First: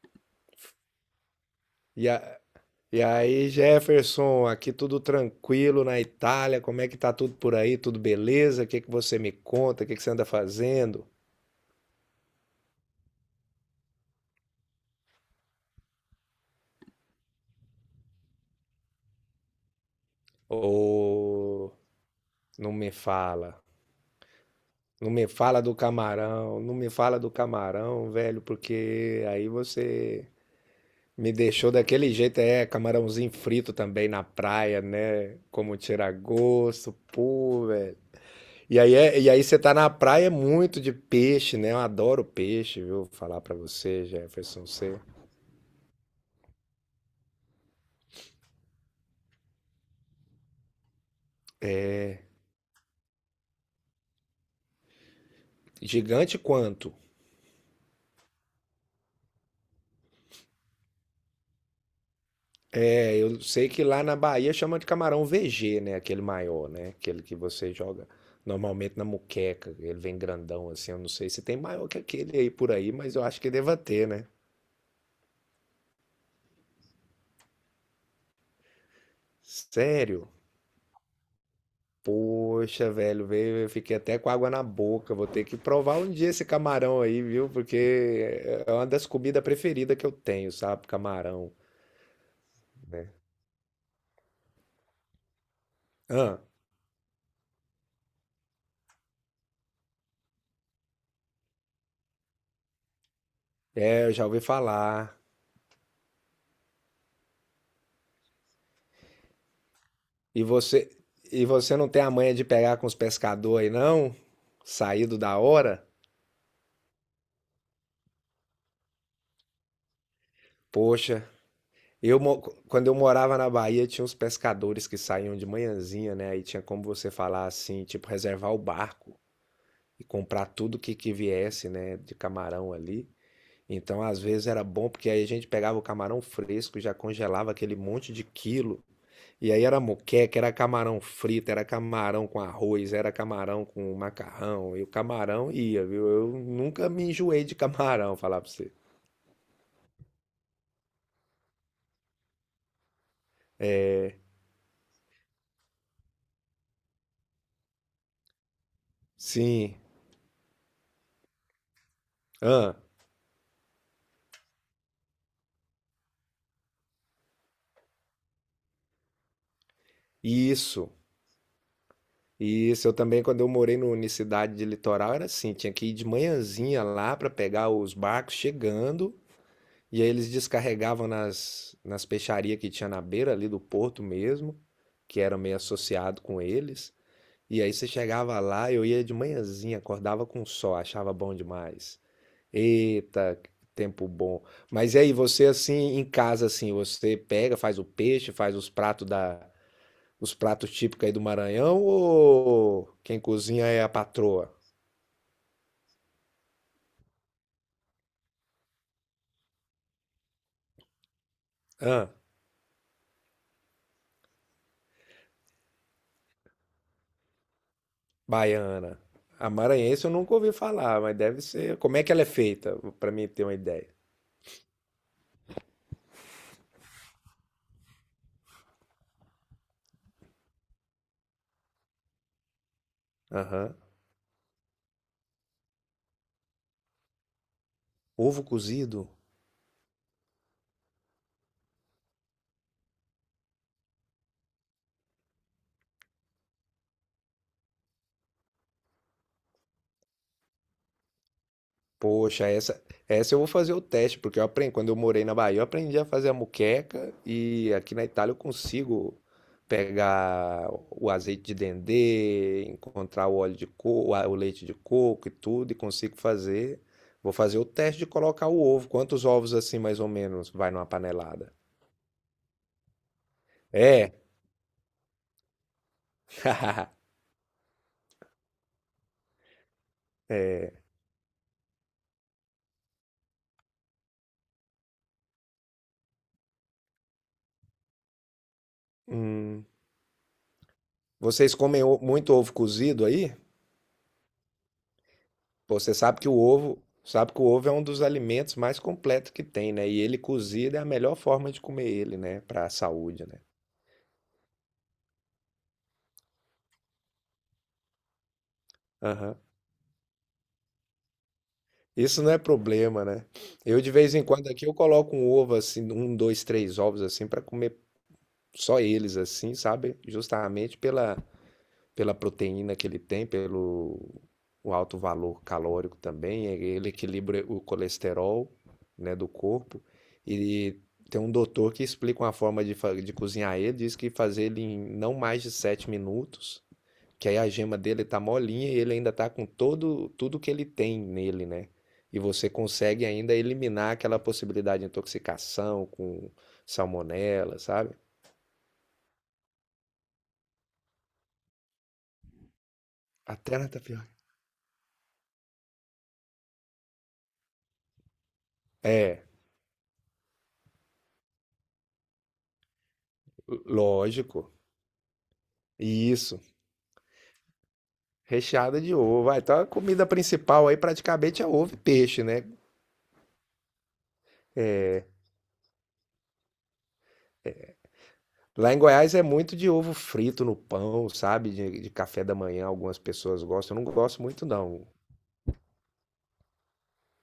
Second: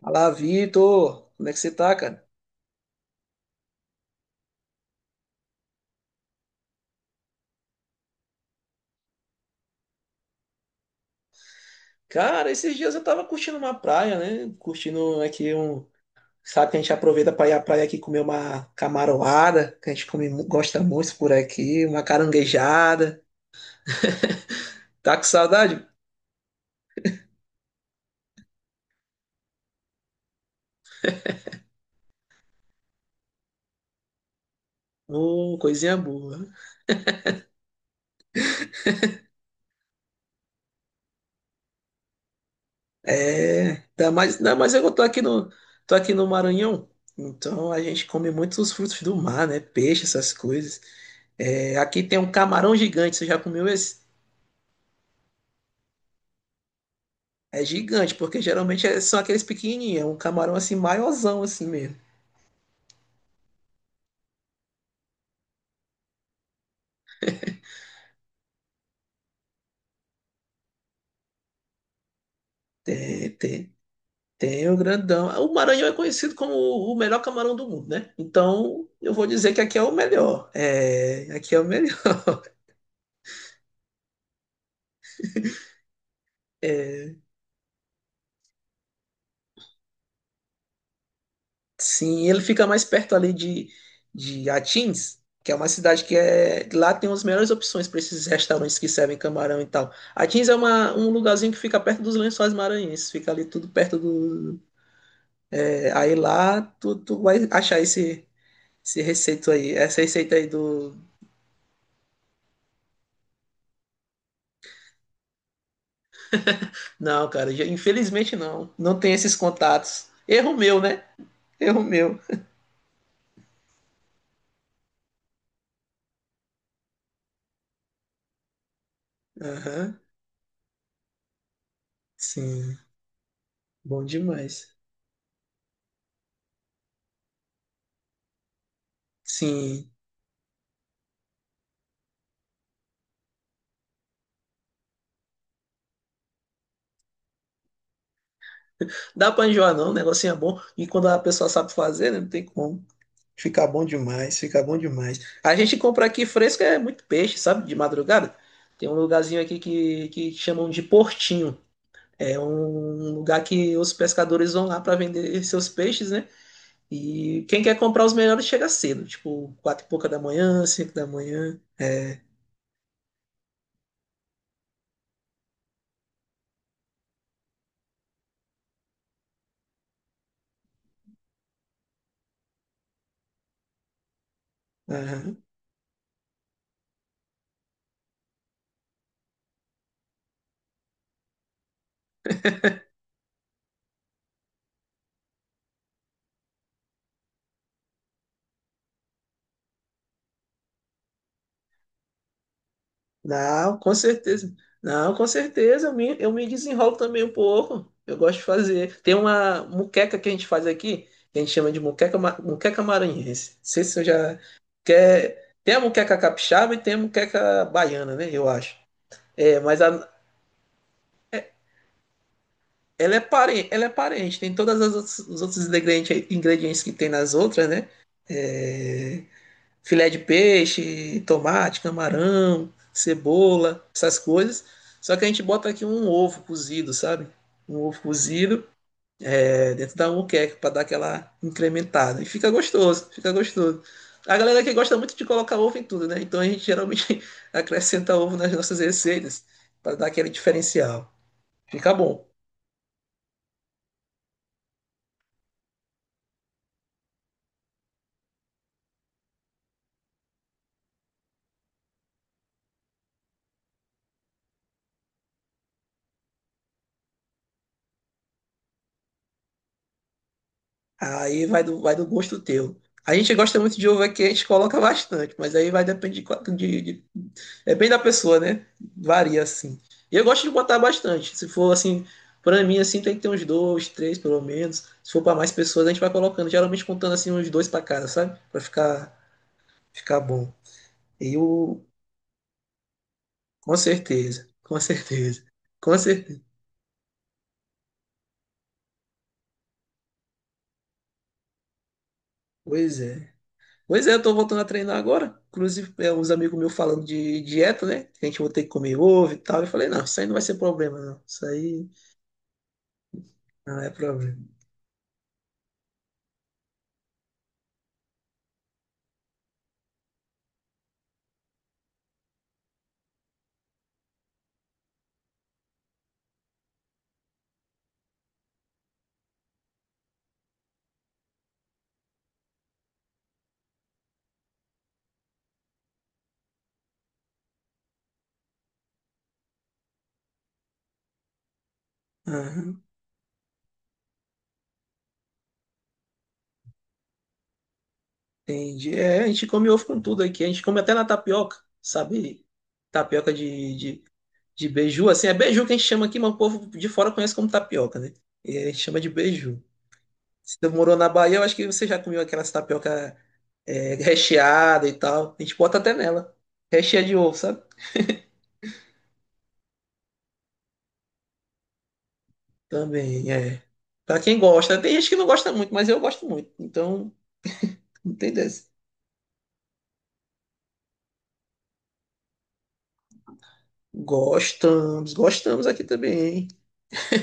Fala, Vitor! Como é que você tá, E, cara? a- e aí, Jefferson, aqui tudo tranquilo na Itália, como é que tá tudo por aí? Tudo beleza? O que que você me conta? O que que você anda fazendo? Cara, esses dias eu tava curtindo uma praia, né? Curtindo aqui um. Sabe que a gente aproveita pra ir à praia aqui comer uma camaroada, que a gente come, gosta muito por Ô, aqui, uma não me caranguejada. fala. Não Tá com me fala do saudade? camarão, não me fala do camarão, velho, porque aí você me deixou daquele jeito, é, camarãozinho frito também na praia, né? Como Coisinha tira boa. gosto, pô, velho. E aí, e aí você tá na praia é muito de peixe, né? Eu adoro peixe, viu? Falar pra É, você, ainda Jefferson, mais eu você. tô aqui tô aqui no Maranhão, então a gente come muitos frutos do mar, né? Peixe, essas coisas. É, aqui tem um camarão gigante, você já comeu esse? Gigante quanto? É gigante, porque geralmente são aqueles pequenininhos, é um camarão assim, maiorzão assim mesmo. É, eu sei que lá na Bahia chama de camarão VG, né? Aquele maior, né? Aquele que você joga normalmente na muqueca. Ele vem grandão assim. Eu não sei se tem maior que aquele aí por aí, mas eu Tem, acho que tem, deva ter, né? tem o grandão. O Maranhão é conhecido como o melhor camarão do mundo, né? Então, eu vou dizer que aqui é o Sério? melhor. É, aqui é o melhor. Poxa, velho, veio, eu fiquei até com água na boca. Vou ter que provar um dia esse camarão aí, viu? Porque é uma das comidas preferidas que eu tenho, sabe? Camarão. Sim, ele fica mais perto ali de Atins, que é uma cidade que Ah, é. Lá tem as melhores opções para esses restaurantes que servem camarão e tal. Atins é um lugarzinho que fica perto dos Lençóis Maranhenses, fica ali tudo perto é, eu já ouvi do. falar. É, aí lá tu vai achar esse. Esse receito aí, essa receita E aí você, do. e você não tem a manha de pegar com os pescadores aí, não? Saído da hora? Não, cara, infelizmente não. Não tem esses contatos. Erro meu, né? Poxa, Erro meu. eu mo- quando eu morava na Bahia, tinha uns pescadores que saíam de manhãzinha, né? Aí tinha como você falar assim, tipo, reservar o barco Aham. e comprar tudo que viesse, né, de camarão Sim. ali. Então, Bom às vezes era demais. bom porque aí a gente pegava o camarão fresco, já congelava aquele monte de quilo. E aí era Sim. moqueca, era camarão frito, era camarão com arroz, era camarão com macarrão. E o camarão ia, viu? Eu nunca me enjoei de camarão, falar pra você. Dá pra enjoar, não. O negocinho é bom. E quando a pessoa sabe fazer, né? Não tem como. Fica bom demais, fica bom demais. A gente compra aqui fresco é muito peixe, sabe? De madrugada. Tem um lugarzinho aqui Sim. Que chamam de Portinho. É Ah, um lugar que os pescadores vão lá para vender seus peixes, né? E quem quer comprar os melhores chega cedo, tipo, quatro e pouca da manhã, isso. cinco da manhã. Isso. Eu também, quando eu morei no na cidade de Litoral, era assim: tinha que ir de manhãzinha lá pra pegar os barcos chegando. E aí eles descarregavam nas peixarias que tinha na beira ali do porto mesmo, que era Aham. meio associado com eles. E aí você chegava lá, eu ia de manhãzinha, acordava com o sol, achava bom demais. Eita, que tempo bom. Mas e aí você assim, em casa assim, você pega, faz o peixe, faz os pratos da os pratos típicos aí do Maranhão ou quem cozinha Não, é a com patroa? certeza. Não, com certeza, eu me desenrolo também um pouco. Eu gosto de fazer. Tem uma muqueca que a gente faz aqui, que a gente chama de Hã? muqueca, muqueca maranhense. Não sei se eu já quer. Tem a muqueca capixaba e tem a muqueca baiana, né? Eu acho. Baiana. A É, mas maranhense eu nunca ouvi falar, mas deve é- ser. Como é que ela é feita? Pra ela é mim ter uma parente, ela é ideia. parente. Tem todas as os outros ingredientes, ingredientes que tem nas outras, né? Filé de peixe, tomate, camarão, Aham. cebola, essas coisas. Só que a gente bota aqui um ovo cozido, sabe? Um ovo Ovo cozido cozido? é, dentro da moqueca para dar aquela incrementada. E fica gostoso, fica gostoso. A galera que gosta muito de colocar ovo em tudo, né? Então a gente geralmente acrescenta ovo nas nossas receitas para dar aquele diferencial. Fica bom. Poxa, essa eu vou fazer o teste, porque eu aprendi, quando eu morei na Bahia, eu aprendi a fazer a moqueca e aqui na Itália eu consigo pegar o azeite de dendê, encontrar o óleo de coco, o leite de coco e tudo, e consigo fazer. Vou fazer o teste de colocar o ovo. Quantos ovos assim, mais ou menos, vai numa Aí panelada? vai vai do gosto teu. A gente gosta muito de ovo É. aqui, a gente coloca bastante, mas aí vai depender de, depende da pessoa, né? Varia assim. E eu gosto de botar É. bastante. Se for assim, pra mim assim tem que ter uns dois, três pelo menos. Se for pra mais pessoas, a gente vai colocando, geralmente contando assim uns dois pra cada, sabe? Pra Hum. ficar bom. E Vocês o comem muito ovo cozido aí? com certeza, com certeza. Pô, você Com sabe que o certeza. ovo, sabe que o ovo é um dos alimentos mais completos que tem, né? E ele cozido é a melhor forma de comer ele, né? Para a Pois saúde, é. né? Pois é, eu tô voltando a treinar agora. Inclusive, é, uns amigos meus falando de dieta, né? Que a gente vai ter que comer ovo Aham. e tal. Eu falei, não, isso aí não vai ser problema, não. Isso aí Isso não é problema, né? não Eu é de vez em problema. quando aqui eu coloco um ovo assim, um, dois, três ovos assim para comer só eles assim, sabe? Justamente pela proteína que ele tem, pelo o alto valor calórico também, ele equilibra o colesterol, né, do corpo. E tem um doutor que explica uma forma de cozinhar ele, diz que fazer ele em não mais de 7 minutos, que aí a gema dele tá molinha e ele ainda tá com todo tudo que ele tem nele, né? E você Aham, consegue ainda eliminar aquela possibilidade de intoxicação com salmonela, sabe? entendi. É, a gente come ovo com tudo aqui. A gente come até na tapioca, sabe? Tapioca Até na tapioca. de beiju, assim. É beiju que a gente chama aqui, mas o povo de fora conhece como tapioca, né? E a gente chama de É, beiju. Se você morou na Bahia, eu acho que você já comeu aquelas tapioca é, lógico. recheada e tal. A gente bota até nela. Isso. Recheia de ovo, sabe? Recheada de ovo. Ah, então a comida principal aí praticamente é ovo e peixe, né? Também, é. Pra quem gosta, tem É, gente que não gosta muito, mas eu gosto muito. Então, não tem dessa. lá em Goiás é muito de ovo frito no pão, sabe? De café da manhã, algumas pessoas gostam. Eu não gosto muito, não. Gostamos, gostamos aqui também, hein?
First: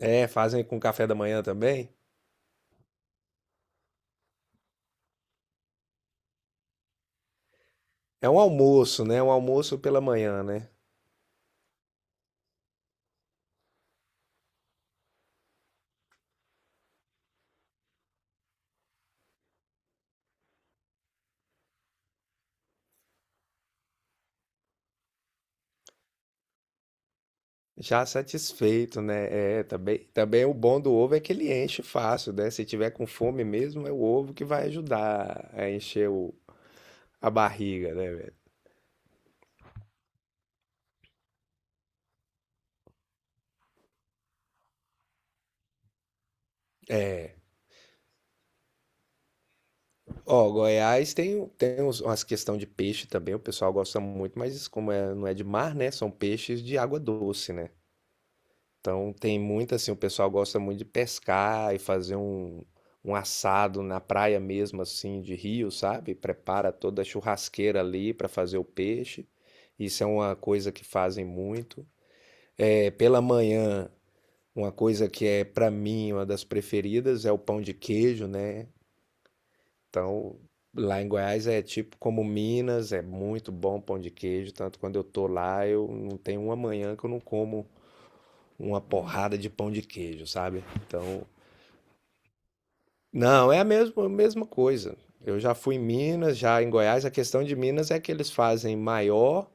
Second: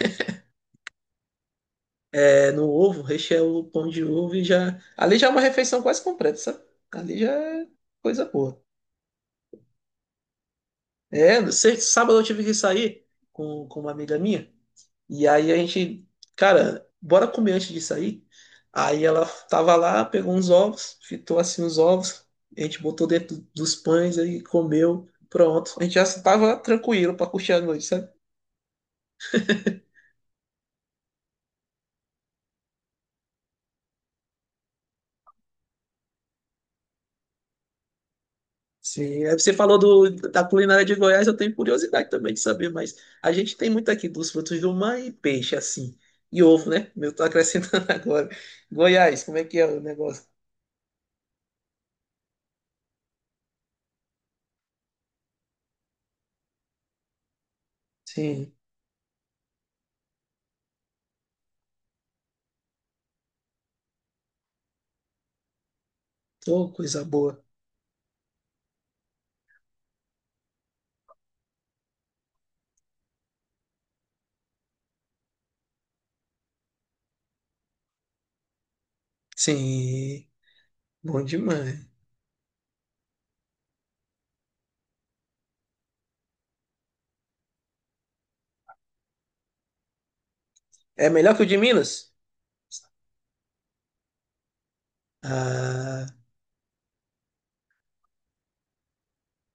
É, fazem com café da manhã também? É, no ovo, recheia o pão de ovo e já. Ali já é uma refeição quase completa, sabe? Ali já é coisa É um boa. almoço, né? Um almoço pela manhã, né? É, sábado eu tive que sair com uma amiga minha. E aí a gente, cara, bora comer antes de sair? Aí ela tava lá, pegou uns ovos, fitou assim os ovos, a gente botou dentro dos pães aí, comeu, pronto. A gente já tava tranquilo pra curtir a noite, Já sabe? satisfeito, né? É, também, também o bom do ovo é que ele enche fácil, né? Se tiver com fome mesmo, é o ovo que vai ajudar a encher a barriga, né, velho? Sim, aí você falou da culinária de Goiás, eu tenho curiosidade também de saber, mas a gente tem muito aqui dos frutos do mar e peixe, assim. E ovo, né? Eu tô É. acrescentando agora. Goiás, como é que é o negócio? Ó, Goiás tem, tem uns, umas questão de peixe também, o pessoal gosta muito, mas como é, não é de mar, né? São peixes de água doce, né? Sim, Então tem muito assim, o pessoal gosta muito de pescar e fazer um assado na praia mesmo, assim, de rio, sabe? tô Prepara toda coisa a boa. churrasqueira ali para fazer o peixe. Isso é uma coisa que fazem muito. É, pela manhã, uma coisa que é para mim uma das preferidas é o pão de queijo, né? Sim, Então, lá em bom Goiás é demais. tipo como Minas, é muito bom pão de queijo. Tanto quando eu tô lá, eu não tenho uma manhã que eu não como uma porrada de pão de queijo, sabe? É Então, melhor que o de Minas? não, é a mesma coisa. Eu já fui em Ah, Minas, já em Goiás. A questão de Minas é que eles fazem maior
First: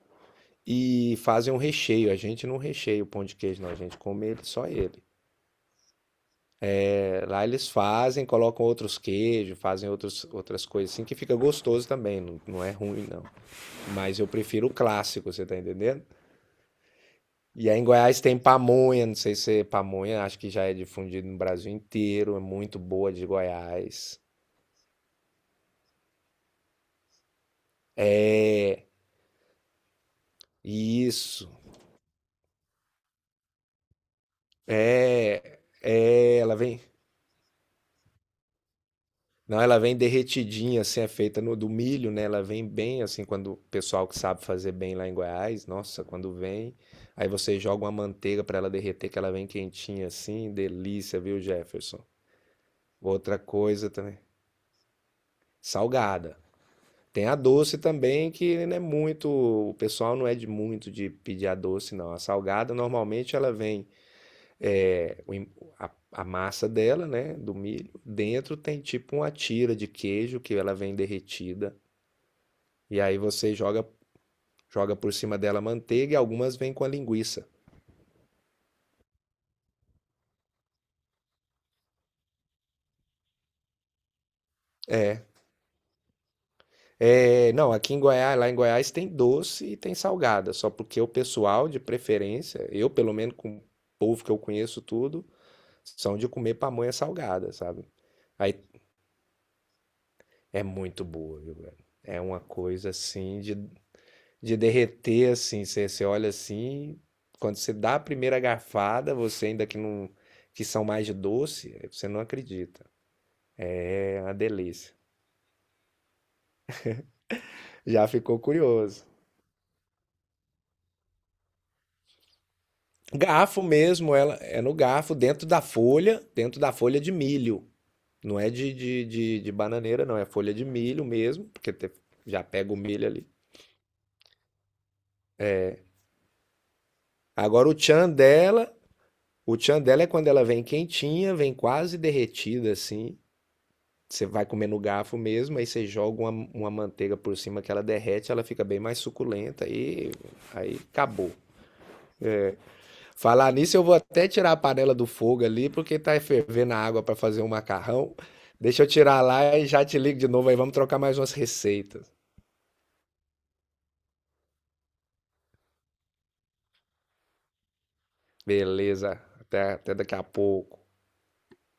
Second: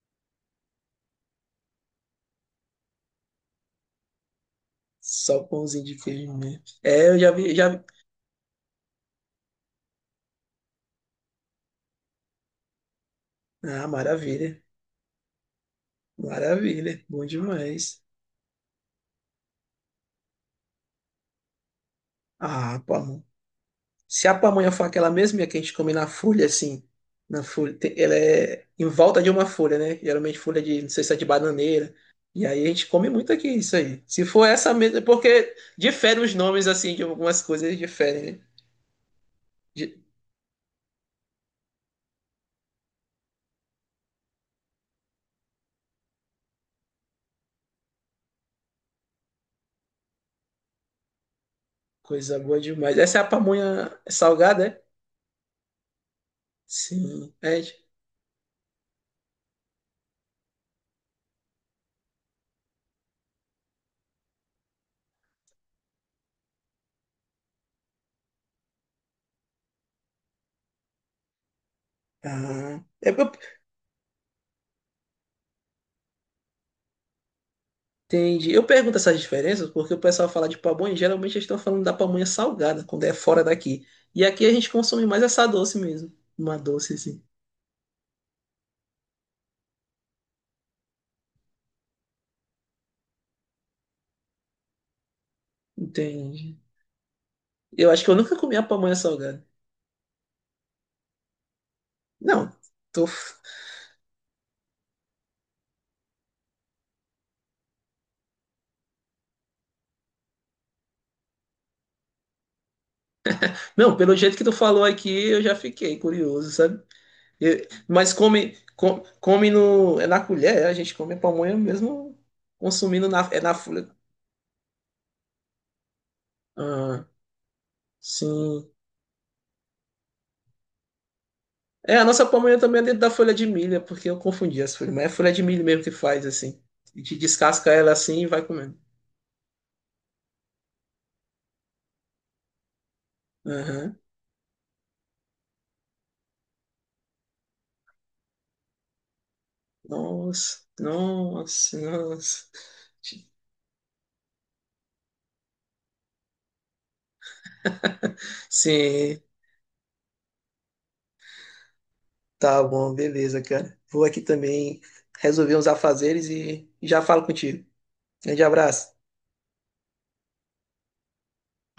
e fazem um recheio. A gente não recheia o pão de queijo, não. A gente come ele, só ele. só pãozinho de queijo mesmo. É, eu É, já lá vi, já eles vi. fazem, colocam outros queijos, fazem outros, outras coisas assim, que fica gostoso também. Não, não é ruim, não. Ah, Mas eu maravilha. prefiro o clássico, você tá entendendo? Maravilha. Bom E aí em demais. Goiás tem pamonha, não sei se é pamonha, acho que já é difundido no Brasil inteiro, é Ah, muito boa pamonha. de Goiás. Se a pamonha for aquela mesma que a gente come na folha, assim, na folha, ela é em volta de uma folha, né? Geralmente folha de, não sei se é de Isso. bananeira. E aí a gente come muito aqui isso aí. Se for essa mesma, porque É, diferem os é, ela nomes, vem, assim, de algumas coisas diferem, né? não, ela De- vem derretidinha, assim, é feita no do milho, né? Ela vem bem assim quando o pessoal que sabe fazer bem lá em Goiás, nossa, quando vem, aí você joga uma manteiga para ela derreter, que ela vem quentinha assim, delícia, viu, Jefferson? Coisa boa demais. Essa é a Outra coisa pamonha também, salgada, é? salgada. Tem a Sim. É, doce também, que não é muito. O pessoal não é de muito de pedir a doce, não. A salgada, normalmente, ela vem. é, o em- a massa dela, né? Do milho. Dentro tem tipo uma tira de queijo que ela vem derretida. Ah, E eu, aí eu- você joga por cima dela manteiga e algumas vêm com a linguiça. entendi. Eu pergunto essas diferenças porque o pessoal fala de pamonha, e geralmente eles estão falando da pamonha salgada, quando é fora daqui. E aqui a gente consome É, mais essa doce mesmo. Uma doce, assim. Não, aqui em Goiás, lá em Goiás tem doce e tem salgada, só porque o pessoal de preferência, eu pelo menos com o povo que eu conheço tudo, são de comer Entendi. pamonha salgada, sabe? Eu acho que eu nunca Aí comi a pamonha salgada. é muito boa, viu, velho? É uma Não, coisa tô... f- assim de derreter assim. Você, você olha assim, quando você dá a primeira garfada, você ainda que não que são mais de doce, você não acredita. Não, pelo É uma jeito que tu falou delícia. aqui, eu já fiquei curioso, sabe? Já Mas ficou curioso. come no... É na colher, é? A gente come a pamonha mesmo consumindo na, é na Garfo folha. mesmo, ela é no garfo dentro da folha Ah, de milho. Não é sim. De bananeira, não. É folha de milho mesmo, porque É, a nossa já pamonha pega o também é dentro milho da ali. folha de milho, é porque eu confundi as folhas. Mas é folha de milho mesmo que faz, assim. A gente Agora descasca o ela tchan assim e vai dela comendo. O tchan dela é quando ela vem quentinha, vem quase derretida assim. Aham. Você vai comer no garfo mesmo, aí você joga uma manteiga por cima que ela derrete, ela fica bem mais suculenta e Nossa, aí acabou. nossa, nossa. Falar nisso, eu vou até tirar a panela do fogo ali, porque tá fervendo a água para fazer um macarrão. Deixa eu Sim, tirar lá e já te ligo de novo aí, vamos trocar mais umas receitas. tá bom, beleza, cara. Vou aqui também resolver uns afazeres e já falo contigo. Grande abraço. Beleza, até daqui a pouco.